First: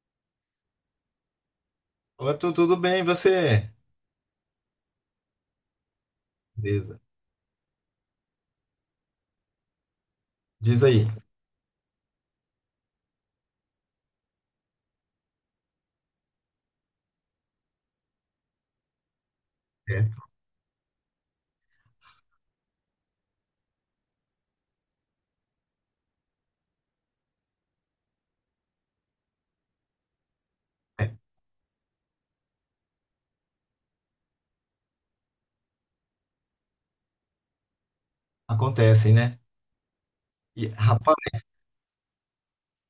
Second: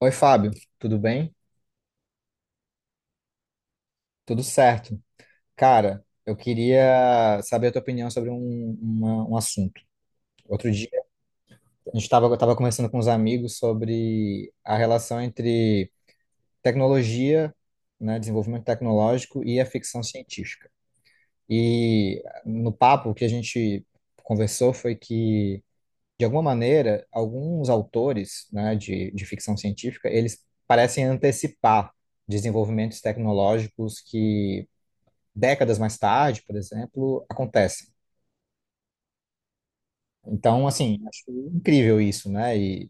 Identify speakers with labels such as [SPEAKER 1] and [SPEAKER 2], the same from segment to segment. [SPEAKER 1] Oi, Fábio, tudo bem?
[SPEAKER 2] Ô, tu, tudo bem, e você?
[SPEAKER 1] Tudo certo. Cara, eu
[SPEAKER 2] Beleza.
[SPEAKER 1] queria saber a tua opinião sobre um assunto. Outro
[SPEAKER 2] Diz
[SPEAKER 1] dia,
[SPEAKER 2] aí.
[SPEAKER 1] a gente estava tava tava conversando com uns amigos sobre a relação entre tecnologia, né, desenvolvimento tecnológico e a
[SPEAKER 2] É,
[SPEAKER 1] ficção científica. E no papo, o que a gente conversou foi que, de alguma maneira, alguns autores, né, de ficção científica, eles parecem
[SPEAKER 2] é,
[SPEAKER 1] antecipar desenvolvimentos tecnológicos que décadas mais tarde, por exemplo, acontecem.
[SPEAKER 2] acontecem, né?
[SPEAKER 1] Então,
[SPEAKER 2] E,
[SPEAKER 1] assim,
[SPEAKER 2] rapaz,
[SPEAKER 1] acho incrível isso, né?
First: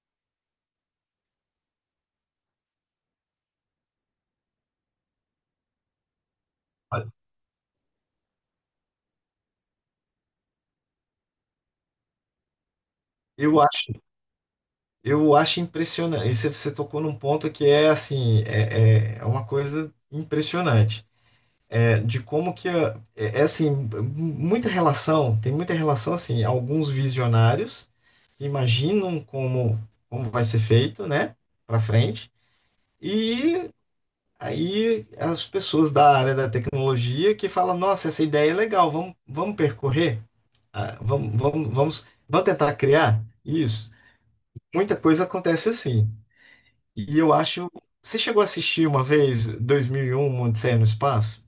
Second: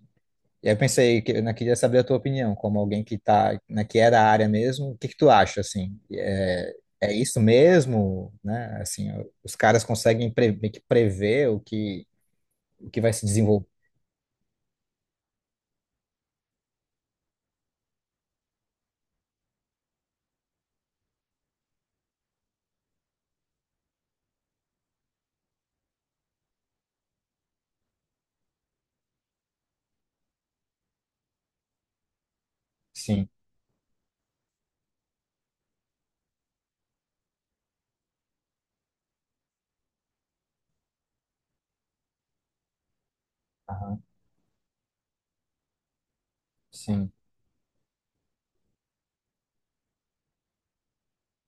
[SPEAKER 1] E aí eu pensei que eu queria saber a tua opinião, como alguém que tá, né, que é da área mesmo, o que que tu acha, assim? É,
[SPEAKER 2] olha,
[SPEAKER 1] é isso mesmo, né? Assim, os caras conseguem meio que prever o que vai se
[SPEAKER 2] eu
[SPEAKER 1] desenvolver.
[SPEAKER 2] acho, eu acho impressionante. E você tocou num ponto que é assim, é, é uma coisa impressionante. É, de como que é, é assim, tem muita relação assim, alguns visionários que imaginam como vai ser feito, né, para frente.
[SPEAKER 1] Sim,
[SPEAKER 2] E aí as pessoas da área da tecnologia que falam, nossa, essa ideia é legal, vamos percorrer. Ah, vamos tentar criar isso.
[SPEAKER 1] aham,
[SPEAKER 2] Muita coisa acontece assim.
[SPEAKER 1] sim.
[SPEAKER 2] E eu acho, você chegou a assistir uma vez 2001, Uma Odisseia no Espaço?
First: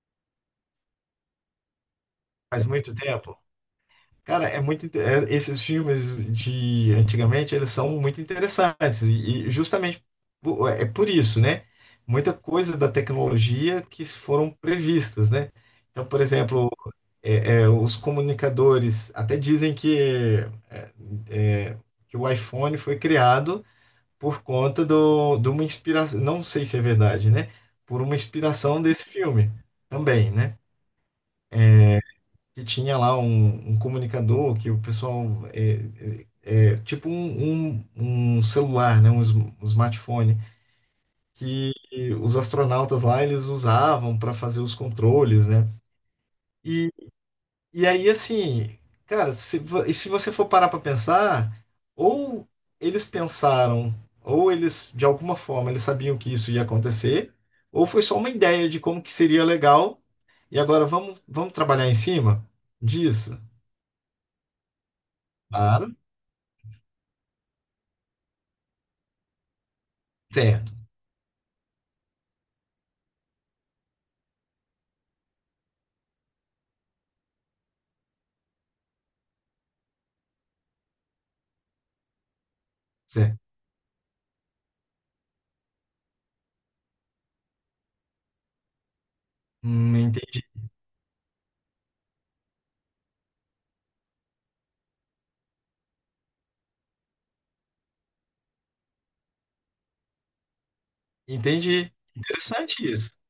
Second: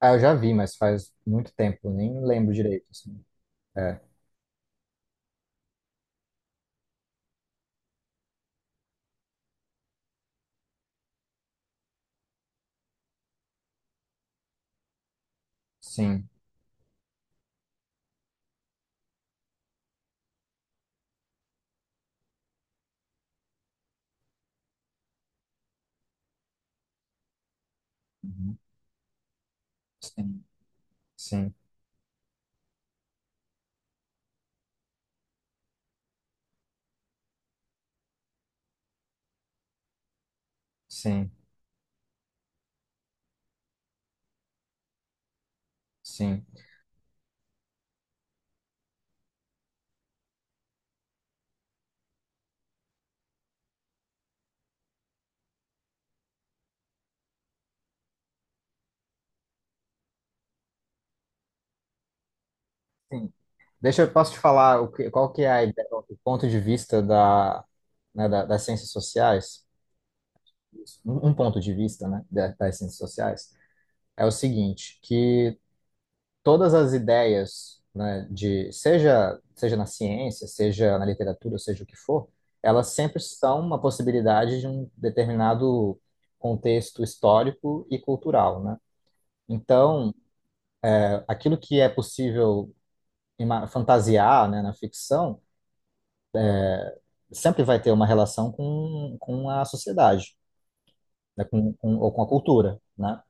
[SPEAKER 1] Ah, eu já vi, mas faz muito tempo, nem lembro
[SPEAKER 2] Faz
[SPEAKER 1] direito,
[SPEAKER 2] muito
[SPEAKER 1] assim.
[SPEAKER 2] tempo.
[SPEAKER 1] É,
[SPEAKER 2] Cara, é muito, esses filmes de antigamente, eles são muito interessantes e justamente é por isso, né? Muita coisa da tecnologia que foram previstas, né? Então, por
[SPEAKER 1] sim,
[SPEAKER 2] exemplo, é, é, os comunicadores até dizem que, é, é, que o iPhone foi criado por conta de uma inspiração, não sei se é verdade, né? Por uma
[SPEAKER 1] uhum,
[SPEAKER 2] inspiração desse filme também,
[SPEAKER 1] sim,
[SPEAKER 2] né?
[SPEAKER 1] sim,
[SPEAKER 2] Que tinha lá um comunicador que o pessoal é, é, é, tipo um celular, né? Um smartphone que os astronautas lá eles usavam para fazer os controles, né?
[SPEAKER 1] sim,
[SPEAKER 2] E E aí, assim, cara, se, vo- e se você for parar pra pensar, ou eles pensaram, ou eles, de alguma forma, eles sabiam que isso ia acontecer, ou foi só uma ideia de como que seria legal, e agora vamos trabalhar em cima
[SPEAKER 1] sim.
[SPEAKER 2] disso?
[SPEAKER 1] Deixa eu posso te falar qual que é a ideia,
[SPEAKER 2] Claro.
[SPEAKER 1] o ponto de vista das ciências sociais.
[SPEAKER 2] Certo,
[SPEAKER 1] Isso. Um ponto de vista, né, das ciências sociais, é o seguinte, que todas as ideias, né, de seja na ciência, seja na literatura, seja o que for, elas sempre
[SPEAKER 2] certo.
[SPEAKER 1] são uma possibilidade de um determinado contexto histórico e cultural, né? Então,
[SPEAKER 2] Entendi.
[SPEAKER 1] aquilo que é possível fantasiar, né, na ficção sempre vai ter uma relação com a sociedade, né,
[SPEAKER 2] Entendi.
[SPEAKER 1] ou com a cultura,
[SPEAKER 2] Interessante isso.
[SPEAKER 1] né?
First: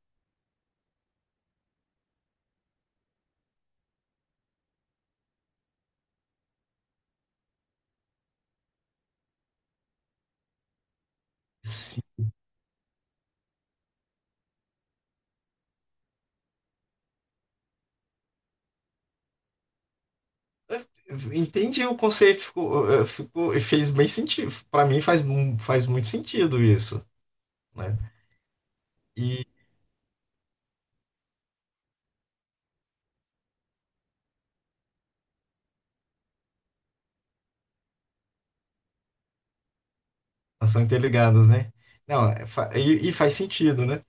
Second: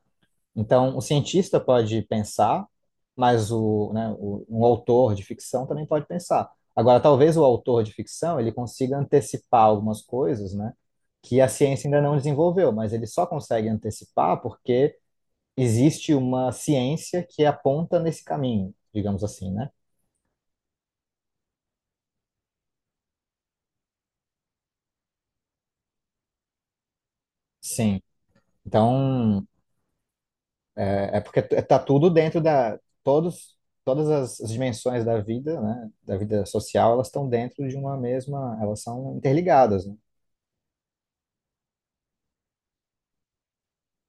[SPEAKER 1] Então, o cientista pode pensar, mas um autor de ficção também pode pensar. Agora, talvez o autor de ficção ele consiga antecipar algumas coisas, né, que a ciência ainda
[SPEAKER 2] Sim.
[SPEAKER 1] não desenvolveu, mas ele só consegue antecipar porque existe uma ciência que aponta nesse caminho, digamos assim, né?
[SPEAKER 2] Entendi o conceito, ficou, fez bem sentido. Para mim faz, faz muito sentido isso, né?
[SPEAKER 1] Sim. Então, é, é porque está tudo dentro da. Todos, as dimensões da vida, né? Da vida social, elas estão dentro de uma mesma. Elas são interligadas, né?
[SPEAKER 2] Elas são interligadas, né? Não, e faz sentido, né?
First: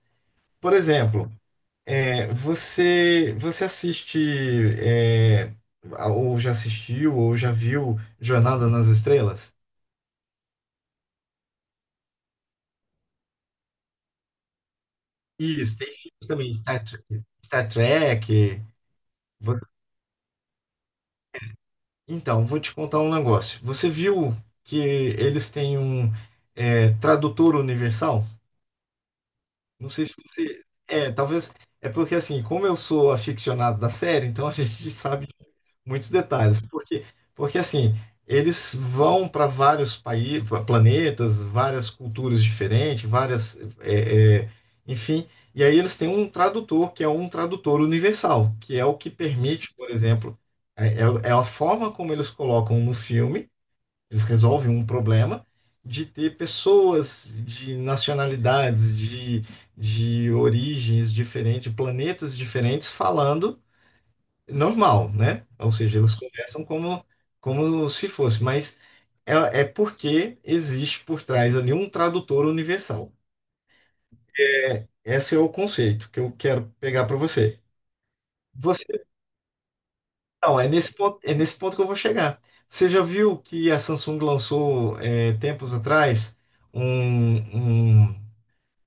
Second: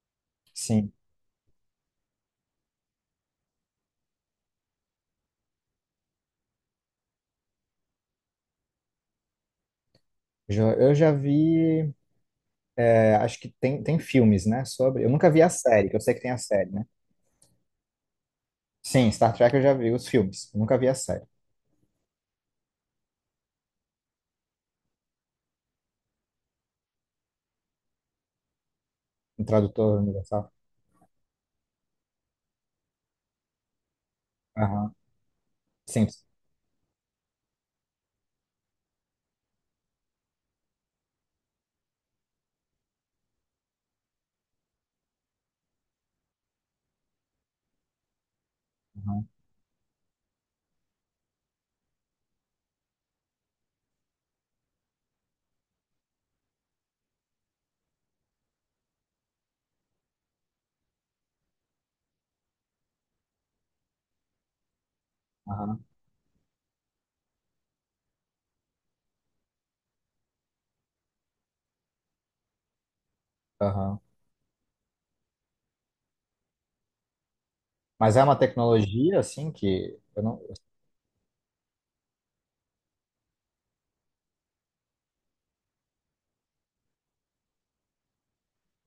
[SPEAKER 2] Por
[SPEAKER 1] Sim.
[SPEAKER 2] exemplo, é, você assiste é, ou já assistiu ou já viu Jornada nas Estrelas?
[SPEAKER 1] Eu já vi. É, acho que tem filmes, né? Sobre. Eu nunca vi a
[SPEAKER 2] Isso, tem
[SPEAKER 1] série, que eu sei que
[SPEAKER 2] filme
[SPEAKER 1] tem a
[SPEAKER 2] também
[SPEAKER 1] série, né?
[SPEAKER 2] Star Trek.
[SPEAKER 1] Sim, Star Trek
[SPEAKER 2] Vo-
[SPEAKER 1] eu já vi os filmes. Eu nunca vi a série.
[SPEAKER 2] Então, vou te contar um negócio. Você viu que eles têm um é, tradutor universal?
[SPEAKER 1] O
[SPEAKER 2] Não
[SPEAKER 1] tradutor
[SPEAKER 2] sei se
[SPEAKER 1] universal.
[SPEAKER 2] você. É, talvez. É porque assim, como eu sou aficionado da série, então a gente
[SPEAKER 1] Aham.
[SPEAKER 2] sabe. Muitos
[SPEAKER 1] Simples.
[SPEAKER 2] detalhes, porque, porque assim, eles vão para vários países, planetas, várias culturas diferentes, várias, é, é, enfim, e aí eles têm um tradutor, que é um tradutor universal, que é o que
[SPEAKER 1] Aham.
[SPEAKER 2] permite, por exemplo, é, é a forma como eles colocam no filme, eles resolvem um problema, de ter pessoas de nacionalidades, de origens diferentes, de planetas diferentes falando normal, né? Ou
[SPEAKER 1] Aham.
[SPEAKER 2] seja, eles conversam como, como se fosse, mas é, é porque existe por trás ali um tradutor universal.
[SPEAKER 1] Aham.
[SPEAKER 2] Esse é o conceito que eu quero pegar para você.
[SPEAKER 1] Mas é uma
[SPEAKER 2] Você,
[SPEAKER 1] tecnologia, assim, que eu não.
[SPEAKER 2] não, é nesse ponto que eu vou chegar. Você já viu que a Samsung lançou é, tempos atrás um, um,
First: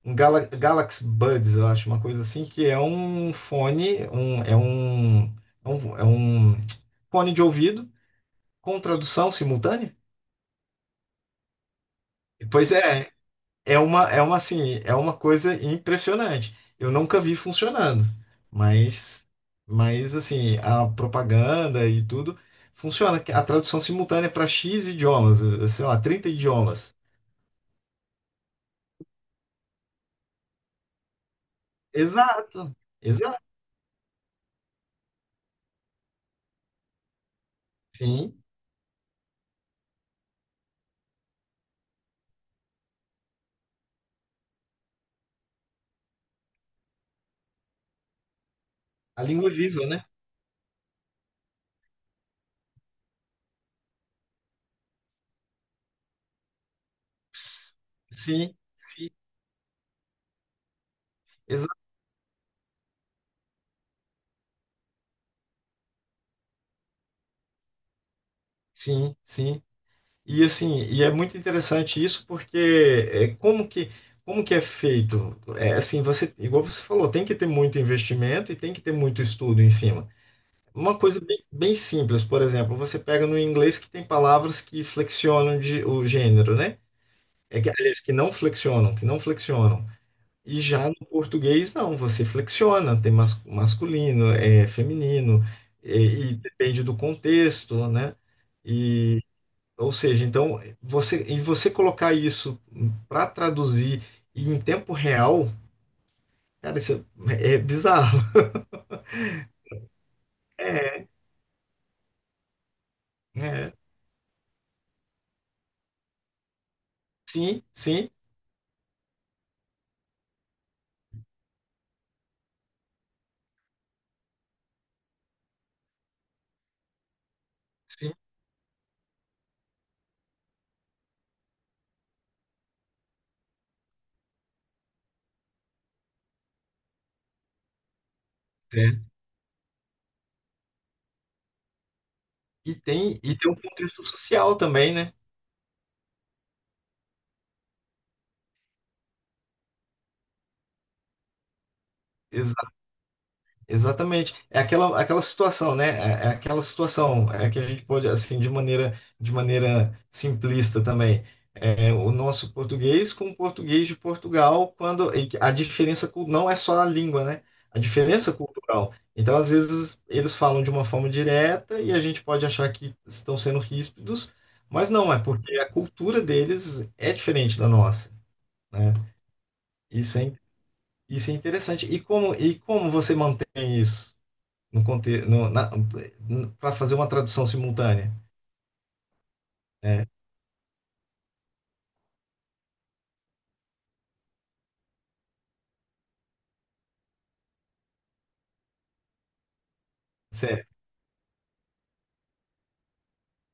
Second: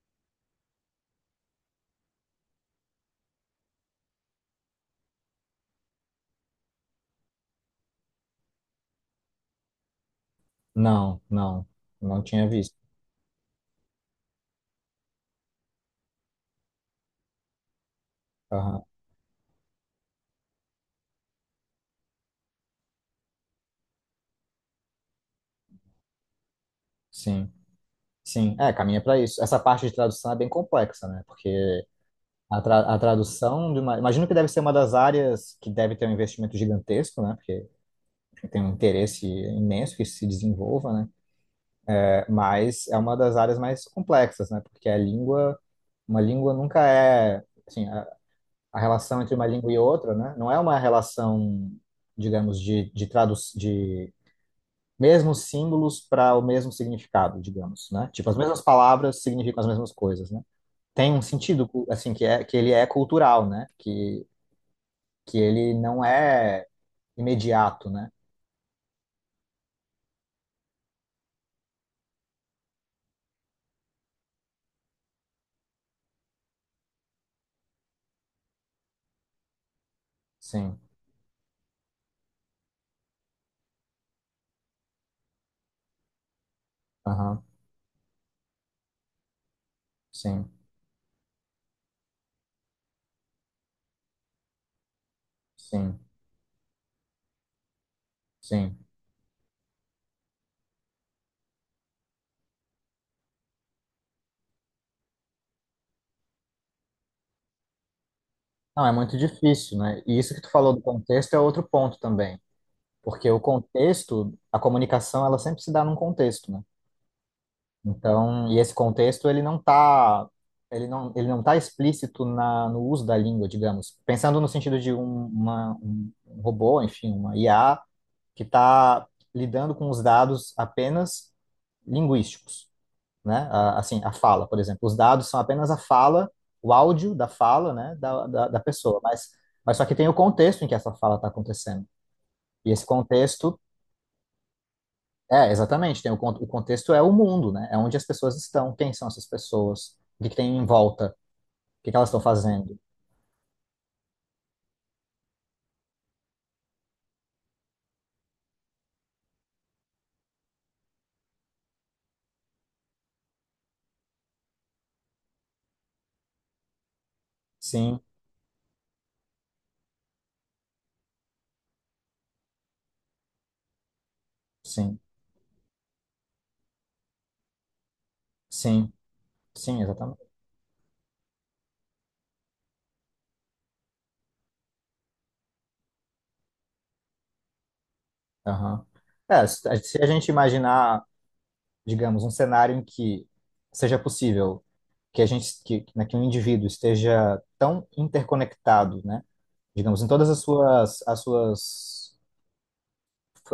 [SPEAKER 2] um Galaxy Buds, eu acho, uma coisa assim, que é um fone, é um, é um fone de ouvido com tradução simultânea?
[SPEAKER 1] Não, não. Não tinha
[SPEAKER 2] Pois
[SPEAKER 1] visto.
[SPEAKER 2] é, é uma assim, é uma coisa impressionante. Eu nunca vi funcionando,
[SPEAKER 1] Aham.
[SPEAKER 2] mas, mas assim, a propaganda e tudo funciona. A tradução simultânea para X idiomas, eh, sei lá, 30 idiomas.
[SPEAKER 1] Sim. Sim, é, caminha para isso. Essa parte de tradução é bem complexa, né? Porque
[SPEAKER 2] Exato,
[SPEAKER 1] a
[SPEAKER 2] exato.
[SPEAKER 1] tradução de uma... Imagino que deve ser uma das áreas que deve ter um investimento gigantesco, né? Porque
[SPEAKER 2] Sim,
[SPEAKER 1] tem um interesse imenso que isso se desenvolva, né? É, mas é uma das áreas mais complexas, né? Porque a língua, uma língua nunca é, assim, a relação
[SPEAKER 2] a
[SPEAKER 1] entre uma
[SPEAKER 2] língua é
[SPEAKER 1] língua e
[SPEAKER 2] viva, né?
[SPEAKER 1] outra, né? Não é uma relação, digamos, de tradução, de mesmos símbolos para o mesmo significado, digamos, né? Tipo, as
[SPEAKER 2] Sim,
[SPEAKER 1] mesmas
[SPEAKER 2] sim,
[SPEAKER 1] palavras significam as mesmas coisas, né? Tem um sentido,
[SPEAKER 2] exato.
[SPEAKER 1] assim, que é que ele é cultural, né? Que ele não é imediato, né?
[SPEAKER 2] Sim, sim. E assim, e é muito interessante isso porque é, como que é feito? É assim, você, igual você falou, tem que ter muito investimento e tem que ter muito estudo em cima.
[SPEAKER 1] Sim,
[SPEAKER 2] Uma coisa bem, bem simples, por exemplo, você pega no inglês que tem palavras que flexionam de, o gênero, né?
[SPEAKER 1] aham,
[SPEAKER 2] É que, aliás, que não flexionam.
[SPEAKER 1] sim,
[SPEAKER 2] E já no português, não, você flexiona, tem mas, masculino, é feminino,
[SPEAKER 1] sim,
[SPEAKER 2] e depende do contexto, né?
[SPEAKER 1] sim.
[SPEAKER 2] Ou seja, então você você colocar isso para traduzir e em tempo real, cara, isso é, é bizarro.
[SPEAKER 1] Não, é muito difícil, né? E isso que tu falou do
[SPEAKER 2] É,
[SPEAKER 1] contexto é outro ponto também, porque o
[SPEAKER 2] é.
[SPEAKER 1] contexto, a comunicação, ela sempre se dá num contexto, né?
[SPEAKER 2] Sim, sim,
[SPEAKER 1] Então, e esse contexto, ele não tá explícito na, no uso da língua, digamos. Pensando no sentido de um, uma, um um robô, enfim, uma IA,
[SPEAKER 2] sim.
[SPEAKER 1] que está lidando com os dados apenas linguísticos, né? Assim, a fala, por exemplo. Os dados são apenas a fala, o áudio da fala, né, da pessoa,
[SPEAKER 2] É.
[SPEAKER 1] mas só que tem o contexto em que essa fala está acontecendo. E
[SPEAKER 2] E
[SPEAKER 1] esse
[SPEAKER 2] tem um
[SPEAKER 1] contexto,
[SPEAKER 2] contexto social também, né?
[SPEAKER 1] é, exatamente, tem o contexto é o mundo, né? É onde as pessoas estão, quem são essas pessoas, o que que tem em volta, o que que elas estão fazendo.
[SPEAKER 2] Exatamente. É aquela, aquela situação, né? É, é aquela situação é que a gente pode, assim, de maneira simplista também. É, o nosso português com o português de Portugal, quando e que a diferença não é só a língua, né? A
[SPEAKER 1] Sim,
[SPEAKER 2] diferença cultural. Então, às vezes, eles falam de uma forma direta e a gente pode achar que estão sendo ríspidos, mas
[SPEAKER 1] sim,
[SPEAKER 2] não, é porque a cultura deles é diferente da nossa,
[SPEAKER 1] sim,
[SPEAKER 2] né?
[SPEAKER 1] sim,
[SPEAKER 2] Isso
[SPEAKER 1] exatamente.
[SPEAKER 2] é, isso é interessante. E e como você mantém isso? No contexto, para fazer uma tradução simultânea,
[SPEAKER 1] Aham. É, se a
[SPEAKER 2] né?
[SPEAKER 1] gente imaginar digamos, um cenário em que seja possível que a gente, que, né, que um indivíduo esteja tão interconectado, né, digamos, em
[SPEAKER 2] Certo.
[SPEAKER 1] as suas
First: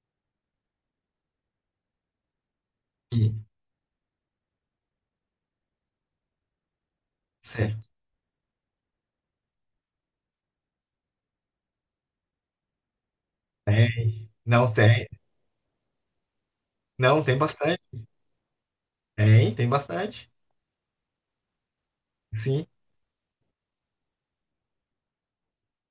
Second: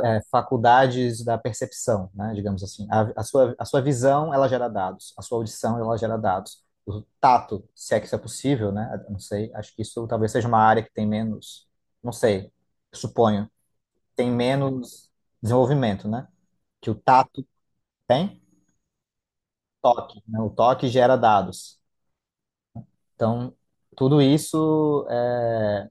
[SPEAKER 1] é, faculdades da percepção, né, digamos assim,
[SPEAKER 2] E,
[SPEAKER 1] a sua visão, ela gera dados, a sua audição, ela gera dados, o tato,
[SPEAKER 2] certo.
[SPEAKER 1] se é que isso é possível, né, não sei, acho que isso talvez seja uma área que tem menos, não sei, suponho,
[SPEAKER 2] Tem.
[SPEAKER 1] tem
[SPEAKER 2] Não tem.
[SPEAKER 1] menos desenvolvimento, né, que o
[SPEAKER 2] Não tem
[SPEAKER 1] tato
[SPEAKER 2] bastante.
[SPEAKER 1] tem,
[SPEAKER 2] Tem, tem
[SPEAKER 1] toque,
[SPEAKER 2] bastante.
[SPEAKER 1] né? O toque gera dados.
[SPEAKER 2] Sim.
[SPEAKER 1] Então, tudo isso é,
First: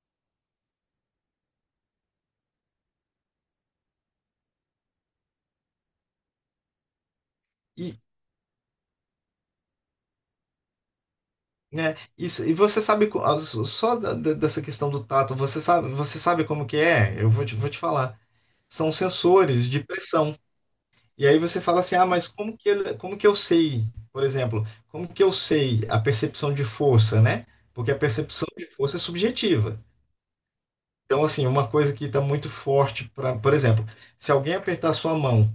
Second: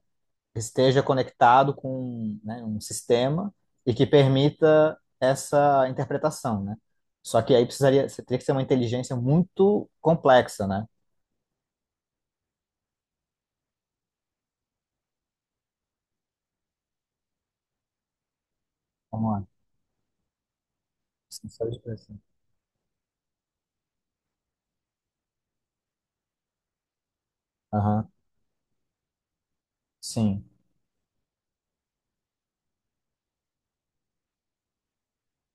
[SPEAKER 1] esteja conectado com, né, um sistema e que permita essa interpretação, né? Só que aí
[SPEAKER 2] E,
[SPEAKER 1] precisaria, você teria que ser uma inteligência muito complexa, né?
[SPEAKER 2] né? E, e você sabe ah, só dessa questão do tato, você sabe como que é? Vou te falar. São
[SPEAKER 1] Vamos lá.
[SPEAKER 2] sensores de pressão. E aí você
[SPEAKER 1] Sensores de
[SPEAKER 2] fala assim: "Ah,
[SPEAKER 1] pressão.
[SPEAKER 2] mas como que como que eu sei, por exemplo, como que eu sei a percepção de força, né? Porque a
[SPEAKER 1] Aham.
[SPEAKER 2] percepção de força é subjetiva.
[SPEAKER 1] Sim,
[SPEAKER 2] Então, assim, uma coisa que está muito forte, pra, por exemplo, se alguém apertar sua mão,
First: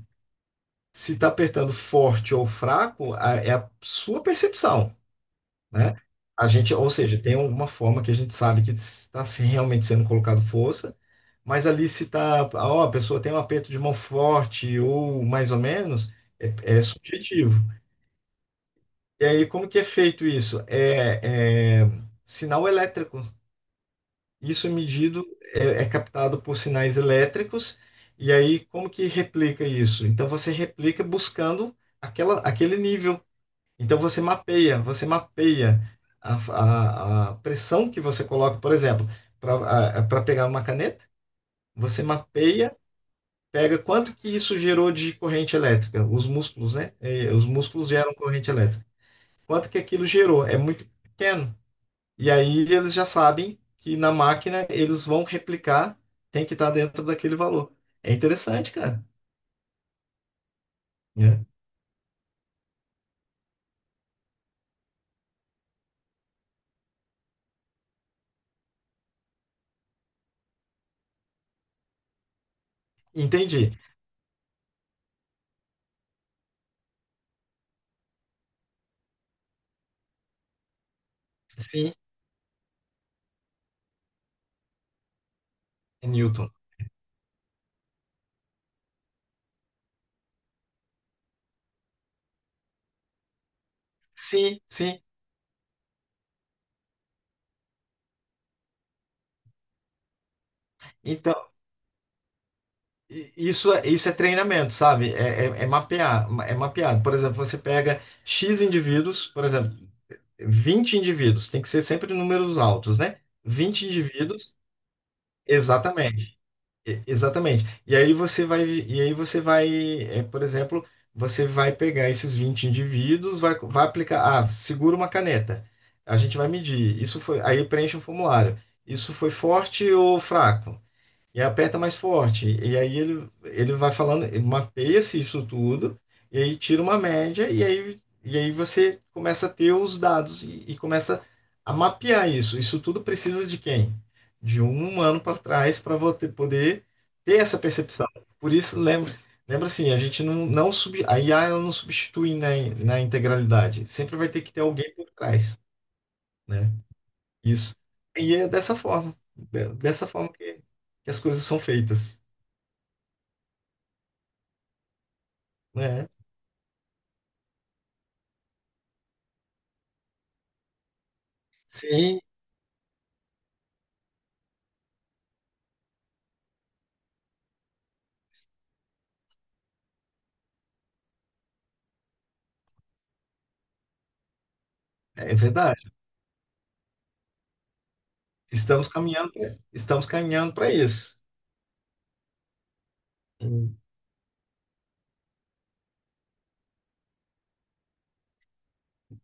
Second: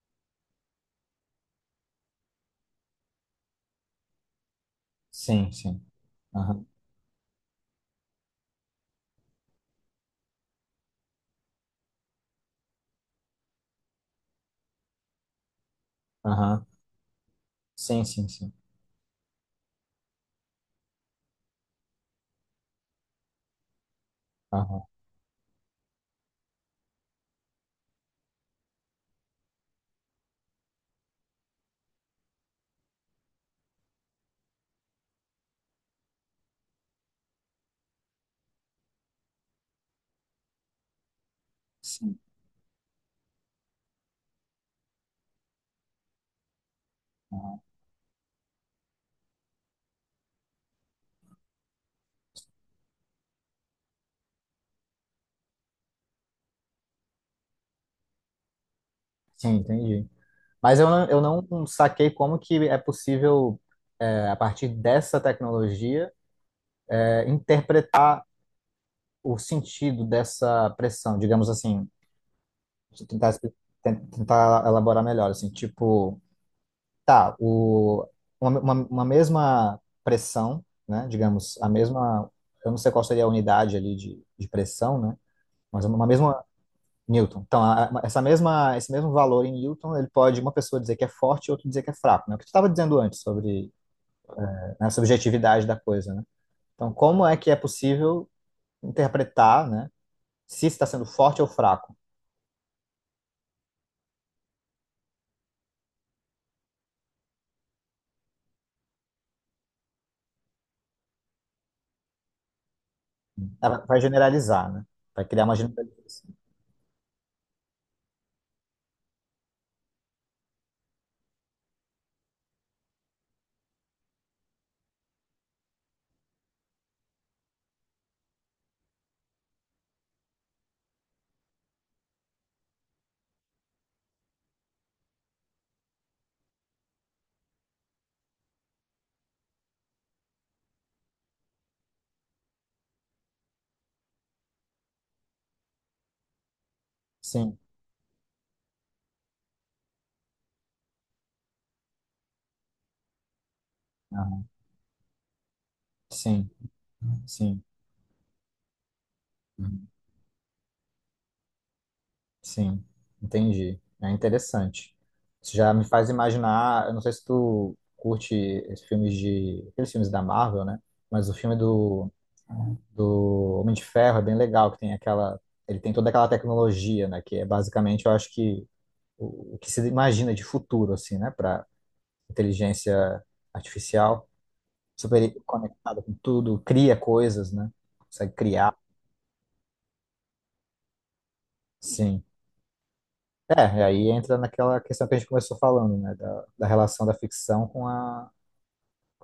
[SPEAKER 2] se está apertando forte ou fraco, é a sua percepção,
[SPEAKER 1] sim, sim.
[SPEAKER 2] né? A
[SPEAKER 1] Aham,
[SPEAKER 2] gente, ou seja, tem alguma forma que a gente sabe que está se realmente sendo colocado força, mas ali se está, ó, a pessoa tem um aperto de mão forte ou mais ou menos, é,
[SPEAKER 1] aham.
[SPEAKER 2] é subjetivo.
[SPEAKER 1] Sim, sim, sim.
[SPEAKER 2] E aí, como que é feito isso? É, é sinal elétrico. Isso é
[SPEAKER 1] Aham.
[SPEAKER 2] medido, é, é captado por sinais elétricos, e aí como que replica isso? Então você replica buscando aquela, aquele nível. Então você mapeia a pressão que você coloca, por exemplo, para pegar uma caneta, você
[SPEAKER 1] Sim,
[SPEAKER 2] mapeia, pega quanto que isso gerou de corrente elétrica, os músculos, né? Eh, os músculos geram corrente elétrica. Quanto que aquilo gerou? É muito pequeno. E aí eles já sabem que na máquina eles vão replicar, tem que estar dentro daquele valor. É interessante, cara.
[SPEAKER 1] sim, entendi. Mas eu
[SPEAKER 2] Né?
[SPEAKER 1] não saquei como que é possível, é, a partir dessa tecnologia, interpretar o sentido dessa pressão, digamos assim, deixa eu tentar,
[SPEAKER 2] Entendi.
[SPEAKER 1] tentar elaborar melhor, assim, tipo, tá, o, uma mesma pressão, né, digamos, a
[SPEAKER 2] Sim,
[SPEAKER 1] mesma, eu não sei qual seria a unidade ali de pressão, né, mas uma
[SPEAKER 2] é
[SPEAKER 1] mesma
[SPEAKER 2] Newton.
[SPEAKER 1] Newton. Então, essa mesma, esse mesmo valor em Newton, ele pode uma pessoa dizer que é forte e outra dizer que é fraco, né, o que tu estava dizendo antes sobre
[SPEAKER 2] Sim,
[SPEAKER 1] né, a
[SPEAKER 2] sim.
[SPEAKER 1] subjetividade da coisa, né. Então, como é que é possível interpretar, né, se está sendo forte ou
[SPEAKER 2] Então,
[SPEAKER 1] fraco.
[SPEAKER 2] isso, isso é treinamento, sabe? É, é, é mapear, é mapeado. Por exemplo, você pega X indivíduos, por exemplo, 20 indivíduos, tem que ser sempre números altos, né?
[SPEAKER 1] Ela
[SPEAKER 2] vinte
[SPEAKER 1] vai
[SPEAKER 2] indivíduos,
[SPEAKER 1] generalizar, né? Vai criar uma generalização.
[SPEAKER 2] exatamente. Exatamente. E aí você vai, é, por exemplo, você vai pegar esses 20 indivíduos, vai, vai aplicar, ah, segura uma caneta. A gente vai medir. Isso foi, aí preenche um formulário. Isso foi forte ou fraco? E aperta mais forte. E aí ele vai falando, ele mapeia-se isso tudo, e aí tira uma média, e aí você começa a ter os dados e começa a mapear isso. Isso tudo precisa de quem? De um humano para trás para você poder ter
[SPEAKER 1] Sim,
[SPEAKER 2] essa percepção. Por isso, lembra assim, a gente não, não sub, a IA ela não substitui na, na integralidade. Sempre vai ter
[SPEAKER 1] aham,
[SPEAKER 2] que ter alguém por trás,
[SPEAKER 1] sim,
[SPEAKER 2] né?
[SPEAKER 1] sim,
[SPEAKER 2] Isso. E é dessa forma,
[SPEAKER 1] uhum,
[SPEAKER 2] dessa forma que as coisas são feitas.
[SPEAKER 1] sim. Entendi. É interessante. Isso já me
[SPEAKER 2] Né?
[SPEAKER 1] faz imaginar. Eu não sei se tu curte esses filmes de. Aqueles filmes da Marvel, né? Mas o filme do,
[SPEAKER 2] Sim,
[SPEAKER 1] do Homem de Ferro é bem legal, que tem aquela. Ele tem toda aquela tecnologia, né? Que é basicamente, eu acho que o que se imagina de futuro, assim, né? Para inteligência artificial. Super
[SPEAKER 2] é verdade.
[SPEAKER 1] conectada com tudo, cria coisas, né? Consegue criar,
[SPEAKER 2] Estamos caminhando para isso.
[SPEAKER 1] sim. É,
[SPEAKER 2] Hum.
[SPEAKER 1] e aí entra naquela questão que a gente começou falando, né? Da relação da ficção com a,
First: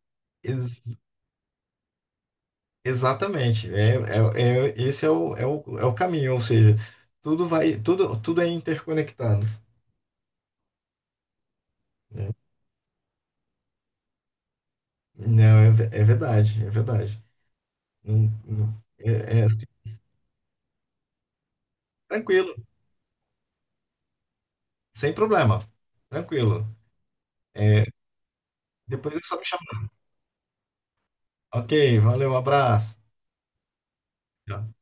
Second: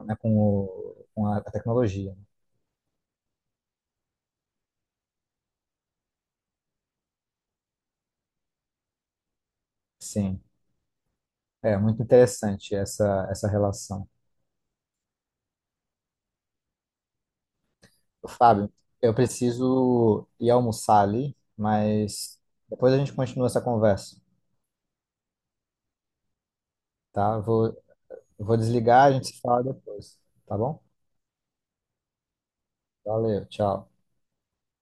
[SPEAKER 1] né,
[SPEAKER 2] Ex-
[SPEAKER 1] com a, tecnologia.
[SPEAKER 2] Exatamente. É, é, esse é o, é o, é o caminho, ou seja, tudo vai, tudo, tudo é interconectado.
[SPEAKER 1] Sim, é muito interessante essa, essa relação.
[SPEAKER 2] Não, é, é verdade, é verdade.
[SPEAKER 1] Fábio, eu
[SPEAKER 2] É, é
[SPEAKER 1] preciso ir almoçar ali, mas
[SPEAKER 2] tranquilo,
[SPEAKER 1] depois a gente continua essa conversa,
[SPEAKER 2] sem problema. Tranquilo.
[SPEAKER 1] tá? Vou,
[SPEAKER 2] É,
[SPEAKER 1] vou desligar, a
[SPEAKER 2] depois é
[SPEAKER 1] gente
[SPEAKER 2] só
[SPEAKER 1] se
[SPEAKER 2] me
[SPEAKER 1] fala
[SPEAKER 2] chamar.
[SPEAKER 1] depois, tá bom?
[SPEAKER 2] Ok, valeu, abraço.
[SPEAKER 1] Valeu, tchau.
[SPEAKER 2] Tchau.